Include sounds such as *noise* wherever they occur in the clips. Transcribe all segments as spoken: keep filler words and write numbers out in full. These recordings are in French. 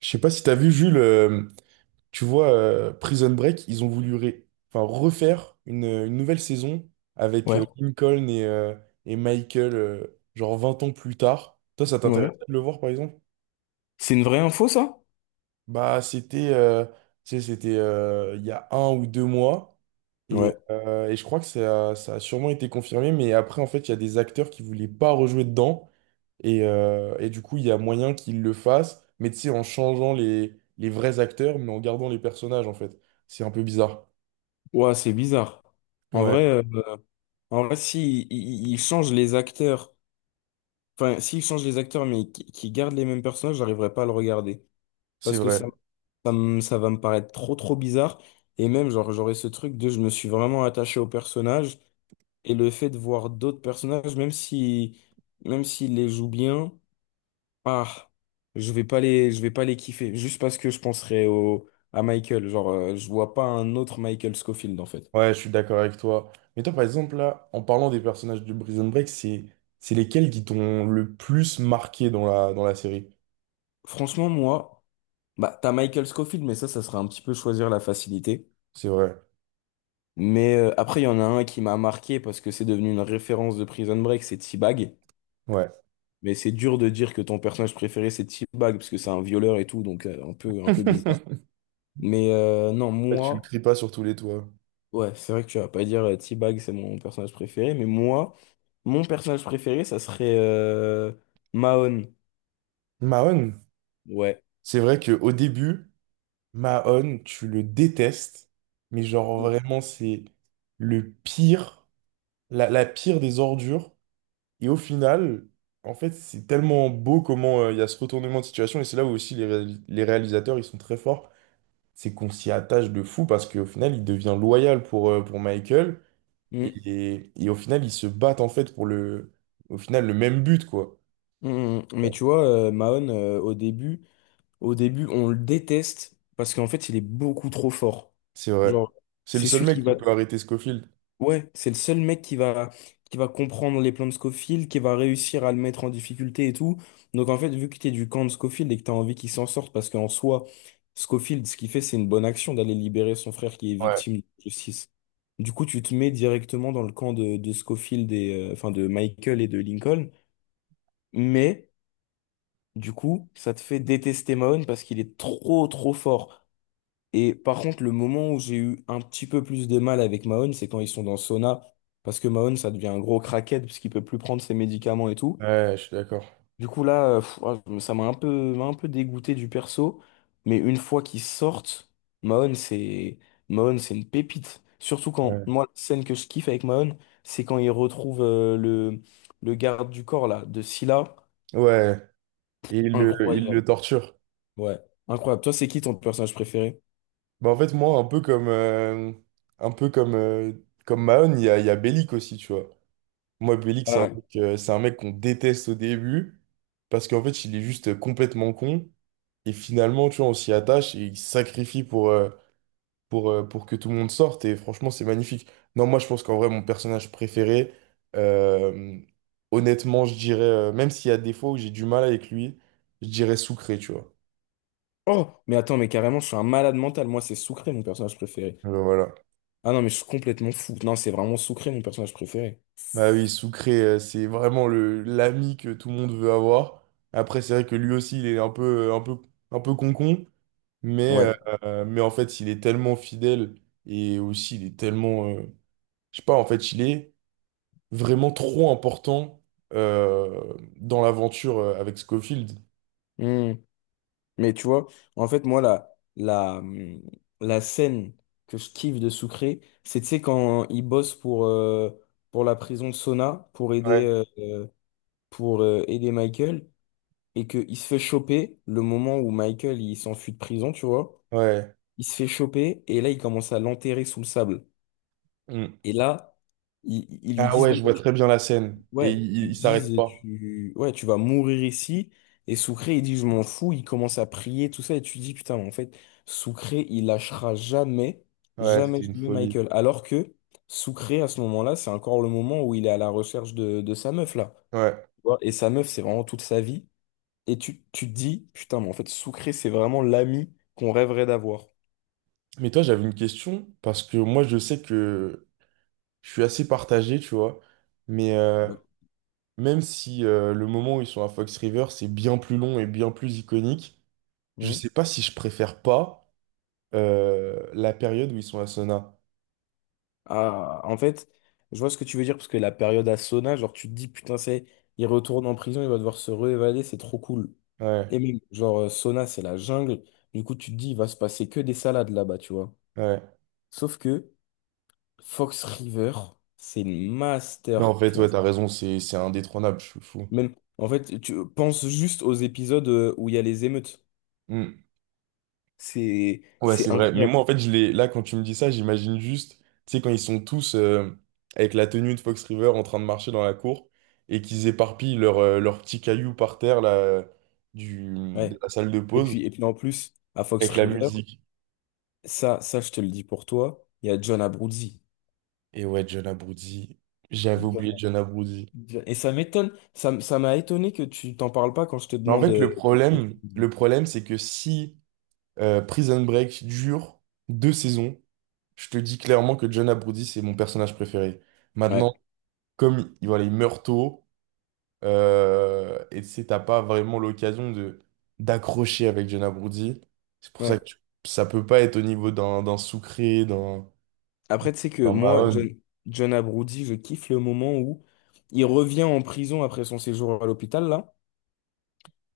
Je sais pas si t'as vu, Jules, euh, tu vois, euh, Prison Break, ils ont voulu ré- enfin, refaire une, euh, une nouvelle saison avec Ouais, euh, Lincoln et, euh, et Michael, euh, genre vingt ans plus tard. Toi, ça t'intéresse ouais. de le voir, par exemple? C'est une vraie info, ça? Bah, c'était euh, tu sais, c'était euh, il y a un ou deux mois. et, Ouais. euh, et je crois que ça, ça a sûrement été confirmé, mais après, en fait, il y a des acteurs qui voulaient pas rejouer dedans. Et, euh, et du coup, il y a moyen qu'ils le fassent, mais tu sais, en changeant les, les vrais acteurs, mais en gardant les personnages, en fait. C'est un peu bizarre. Ouais, c'est bizarre. En Ouais, vrai, euh, en vrai, si ils ils changent les acteurs, enfin, s'ils changent les acteurs, mais qui qui gardent les mêmes personnages, j'arriverai pas à le regarder. c'est Parce que vrai. ça, ça, me- ça va me paraître trop, trop bizarre. Et même, genre, j'aurais ce truc de je me suis vraiment attaché au personnage. Et le fait de voir d'autres personnages, même si, même s'ils les jouent bien. Ah, je vais pas les, je vais pas les kiffer, juste parce que je penserai au, à Michael. Genre, euh, je vois pas un autre Michael Scofield, en fait. Ouais, je suis d'accord avec toi. Mais toi, par exemple, là, en parlant des personnages de Prison Break, c'est, c'est lesquels qui t'ont le plus marqué dans la, dans la série? Franchement, moi, bah, t'as Michael Scofield, mais ça, ça serait un petit peu choisir la facilité. C'est vrai. Mais euh, après, il y en a un qui m'a marqué parce que c'est devenu une référence de Prison Break, c'est T-Bag. Ouais. Mais c'est dur de dire que ton personnage préféré, c'est T-Bag, parce que c'est un violeur et tout, donc euh, un peu, un peu bizarre. *laughs* Mais euh, non, Ouais, Tu le moi, cries pas sur tous les toits. ouais, c'est vrai que tu vas pas dire euh, T-Bag, c'est mon personnage préféré, mais moi. Mon personnage préféré, ça serait euh, Mahon. Mahon, Ouais. c'est vrai que au début, Mahon, tu le détestes, mais genre Mm, vraiment, c'est le pire. la, la pire des ordures. Et au final, en fait, c'est tellement beau comment euh, il y a ce retournement de situation. Et c'est là où aussi les, réalis- les réalisateurs, ils sont très forts. C'est qu'on s'y attache de fou parce qu'au final, il devient loyal pour, euh, pour Michael. Et, mm, et, et au final, ils se battent en fait pour le, au final, le même but, quoi. mm. Mm. Mais tu vois, euh, Mahon, euh, au début, au début, on le déteste parce qu'en fait, il est beaucoup trop fort. C'est vrai. Genre, C'est le c'est seul celui mec qui qui va. peut arrêter Scofield. Ouais, c'est le seul mec qui va, qui va comprendre les plans de Scofield, qui va réussir à le mettre en difficulté et tout. Donc, en fait, vu que t'es du camp de Scofield et que t'as envie qu'il s'en sorte, parce qu'en soi, Scofield, ce qu'il fait, c'est une bonne action d'aller libérer son frère qui est Ouais. victime de justice. Du coup, tu te mets directement dans le camp de, de Scofield et, euh, enfin, de Michael et de Lincoln. Mais, du coup, ça te fait détester Mahone parce qu'il est trop, trop fort. Et par contre, le moment où j'ai eu un petit peu plus de mal avec Mahone, c'est quand ils sont dans le sauna. Parce que Mahone, ça devient un gros crackhead parce qu'il peut plus prendre ses médicaments et tout. Ouais, je suis d'accord. Du coup, là, euh, pff, ah, ça m'a un peu, m'a un peu dégoûté du perso, mais une fois qu'ils sortent, Mahon, c'est Mahon, c'est une pépite. Surtout quand, Ouais. moi, la scène que je kiffe avec Mahon, c'est quand il retrouve euh, le, le garde du corps, là, de Scylla. Ouais. Et il le, il Incroyable. le torture. Ouais, incroyable. Toi, c'est qui ton personnage préféré? Bah, en fait, moi, un peu comme, euh, un peu comme, euh, comme Mahon, il y a, il y a Bellic aussi, tu vois. Moi, Bellic, c'est Ah, un ouais. mec, euh, c'est un mec qu'on déteste au début, parce qu'en fait, il est juste complètement con. Et finalement, tu vois, on s'y attache et il se sacrifie pour, euh, pour, euh, pour que tout le monde sorte. Et franchement, c'est magnifique. Non, moi, je pense qu'en vrai, mon personnage préféré, euh, honnêtement, je dirais, euh, même s'il y a des fois où j'ai du mal avec lui, je dirais Sucré, tu vois. Oh, mais attends, mais carrément, je suis un malade mental. Moi, c'est Sucré, mon personnage préféré. Alors, voilà. Ah non, mais je suis complètement fou. Non, c'est vraiment Sucré, mon personnage préféré. Bah oui, Sucré, euh, c'est vraiment le l'ami que tout le monde veut avoir. Après, c'est vrai que lui aussi, il est un peu, euh, un peu, un peu concon, mais, Mm. Ouais. euh, mais en fait, il est tellement fidèle et aussi, il est tellement, euh, je sais pas, en fait, il est vraiment trop important euh, dans l'aventure euh, avec Scofield. Hmm. Mais tu vois, en fait, moi, la, la, hum, la scène que je kiffe de Sucré, c'est, tu sais, quand il bosse pour, euh, pour la prison de Sona, pour aider, Ouais, euh, euh, pour, euh, aider Michael, et qu'il se fait choper le moment où Michael, il s'enfuit de prison, tu vois. ouais. Il se fait choper, et là, il commence à l'enterrer sous le sable. Mm. Et là, ils, ils lui Ah disent, ouais, je bon, vois très bien la scène et ouais, il, il ils il s'arrête disent pas. tu ouais, tu vas mourir ici et Soucré il dit je m'en fous, il commence à prier tout ça et tu dis putain en fait Soucré il lâchera jamais, Ouais, jamais, c'était une jamais folie. Michael alors que Soucré à ce moment-là, c'est encore le moment où il est à la recherche de, de sa meuf là. Ouais. Tu vois. Et sa meuf c'est vraiment toute sa vie et tu tu te dis putain mais en fait Soucré c'est vraiment l'ami qu'on rêverait d'avoir. Mais toi, j'avais une question parce que moi, je sais que je suis assez partagé, tu vois. Mais euh, Ouais. même si euh, le moment où ils sont à Fox River, c'est bien plus long et bien plus iconique, je Hmm. sais pas si je préfère pas euh, la période où ils sont à Sona. Ah, en fait, je vois ce que tu veux dire, parce que la période à Sona, genre, tu te dis, putain, c'est, il retourne en prison, il va devoir se réévader, c'est trop cool. Ouais, Et même, genre, euh, Sona, c'est la jungle. Du coup, tu te dis, il va se passer que des salades là-bas, tu vois. ouais. Sauf que Fox *laughs* River, c'est une Non, en fait, ouais, masterclass. t'as raison, c'est c'est indétrônable, je suis fou. Même, en fait, tu penses juste aux épisodes euh, où il y a les émeutes. Hmm. C'est, Ouais, c'est c'est vrai. Mais moi, incroyable. en fait, je les... là, quand tu me dis ça, j'imagine juste, tu sais, quand ils sont tous euh, avec la tenue de Fox River en train de marcher dans la cour et qu'ils éparpillent leurs leur petits cailloux par terre, là, du... de Ouais. la salle de Et pause. puis, et puis, en plus, à Fox Avec la River, musique. ça, ça, je te le dis pour toi, il y a John Abruzzi. Et ouais, John Abruzzes, j'avais oublié John Abruzzes. Et ça m'étonne, ça, m- ça m'a étonné que tu t'en parles pas quand je te Mais en demande. fait, euh, le problème, le problème, c'est que si euh, Prison Break dure deux saisons, je te dis clairement que John Abruzzes, c'est mon personnage préféré. Ouais, Maintenant, comme il, voilà, il meurt tôt, euh, et tu sais, t'as pas vraiment l'occasion de d'accrocher avec John Abruzzes. C'est pour ça ouais. que tu- ça peut pas être au niveau d'un d'un Sucré, d'un Après, tu sais que d'un moi, Mahone. John, John Abruzzi, je kiffe le moment où il revient en prison après son séjour à l'hôpital, là,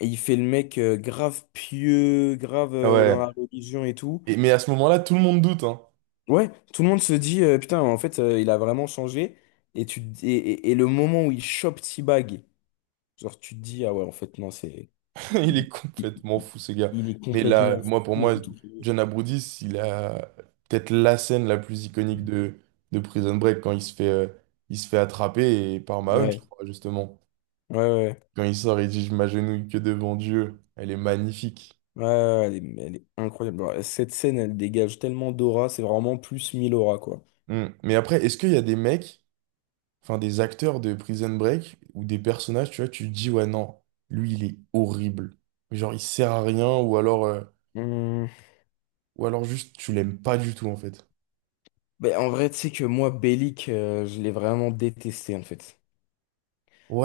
et il fait le mec euh, grave pieux, grave Ah euh, dans la ouais. religion et tout. Et, mais à ce moment-là, tout le monde doute, hein. Ouais, tout le monde se dit, euh, putain, en fait, euh, il a vraiment changé. Et, tu, te- et, et- et le moment où il chope T-Bag, genre, tu te dis, ah ouais, en fait, non, c'est. *laughs* Il Il, est il- complètement il- fou, ce gars. il est Mais là, complètement fou, moi, pour moi, il a tout. John Aboudis, il a peut-être la scène la plus iconique de, de Prison Break quand il se fait, euh, il se fait attraper et par Mahone, je Ouais, crois, justement. ouais, ouais. Quand il sort, il dit: Je m'agenouille que devant Dieu. Elle est magnifique. Ouais, ouais, ouais, elle est, elle est incroyable. Bon, cette scène, elle dégage tellement d'aura, c'est vraiment plus mille aura, quoi. Hmm. Mais après, est-ce qu'il y a des mecs, enfin des acteurs de Prison Break ou des personnages, tu vois, tu te dis, ouais, non, lui, il est horrible. Genre, il sert à rien ou alors, euh, Hum, ou alors juste, tu l'aimes pas du tout, en fait. ben, en vrai, tu sais que moi, Bellic, euh, je l'ai vraiment détesté, en fait.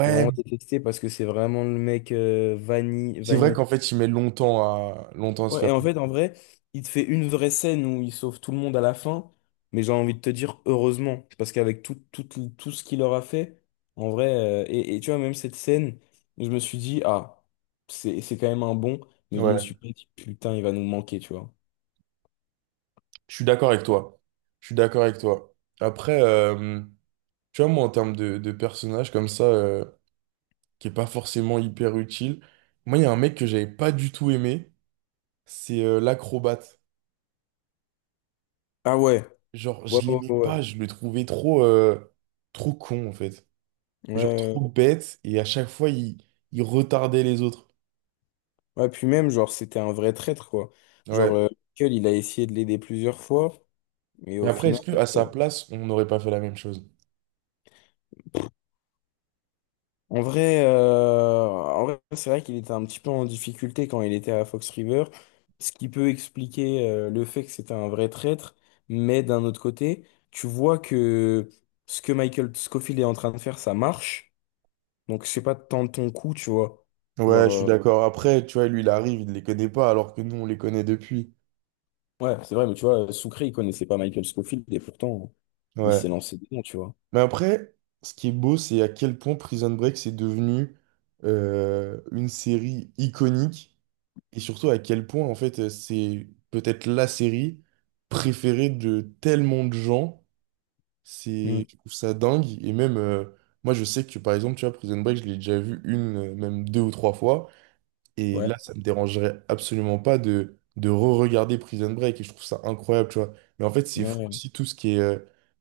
Je l'ai vraiment détesté parce que c'est vraiment le mec euh, vani C'est vrai vanille. qu'en fait, il met longtemps à, longtemps à se Ouais, faire. et en fait, en vrai, il te fait une vraie scène où il sauve tout le monde à la fin, mais j'ai envie de te dire heureusement, parce qu'avec tout, tout, tout, tout ce qu'il leur a fait, en vrai, euh, et, et tu vois, même cette scène, je me suis dit, ah, c'est, c'est quand même un bon, mais je me Ouais, suis pas dit, putain, il va nous manquer, tu vois. je suis d'accord avec toi. Je suis d'accord avec toi. Après, euh, tu vois, moi, en termes de, de personnage comme ça, euh, qui est pas forcément hyper utile, moi, il y a un mec que j'avais pas du tout aimé, c'est euh, l'acrobate. Ah ouais, Genre, ouais, je ouais, l'aimais pas, ouais. je le trouvais trop, euh, trop con, en fait. Ouais, ouais. Genre, Ouais, trop bête, et à chaque fois, il, il retardait les autres. ouais, puis même, genre, c'était un vrai traître, quoi. Genre, Ouais. euh, Michael, il a essayé de l'aider plusieurs fois, mais Mais au après, est-ce final. que à sa euh, place, on n'aurait pas fait la même chose? En vrai, euh, en vrai, c'est vrai qu'il était un petit peu en difficulté quand il était à Fox River, ce qui peut expliquer euh, le fait que c'était un vrai traître. Mais d'un autre côté, tu vois que ce que Michael Scofield est en train de faire, ça marche. Donc, je sais pas tant de ton coup, tu vois. Genre, Ouais, je suis Euh, euh, d'accord. Après, tu vois, lui, il arrive, il ne les connaît pas, alors que nous, on les connaît depuis. ouais, c'est vrai, mais tu vois, Sucré, il connaissait pas Michael Scofield et pourtant, il Ouais. s'est lancé dedans, tu vois. Mais après, ce qui est beau, c'est à quel point Prison Break, c'est devenu euh, une série iconique, et surtout à quel point, en fait, euh, c'est peut-être la série préférée de tellement de gens. Mm. C'est, je trouve ça dingue. Et même, euh, moi, je sais que, par exemple, tu vois, Prison Break, je l'ai déjà vu une, euh, même deux ou trois fois. Et là, Ouais, ça me dérangerait absolument pas de, de re-regarder Prison Break et je trouve ça incroyable, tu vois. Mais en fait, c'est fou ouais, aussi tout ce qui est, euh,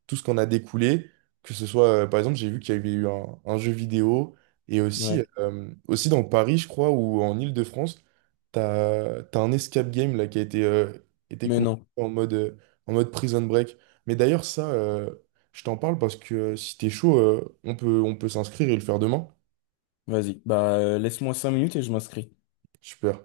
tout ce qu'on a découlé, que ce soit, euh, par exemple, j'ai vu qu'il y avait eu un, un jeu vidéo et aussi, ouais. euh, aussi dans Paris, je crois, ou en Île-de-France, t'as, t'as un escape game là qui a été, euh, été Mais construit non, en mode, euh, en mode Prison Break. Mais d'ailleurs, ça, euh, je t'en parle parce que euh, si t'es chaud, euh, on peut, on peut s'inscrire et le faire demain. vas-y, bah, euh, laisse-moi cinq minutes et je m'inscris. Super.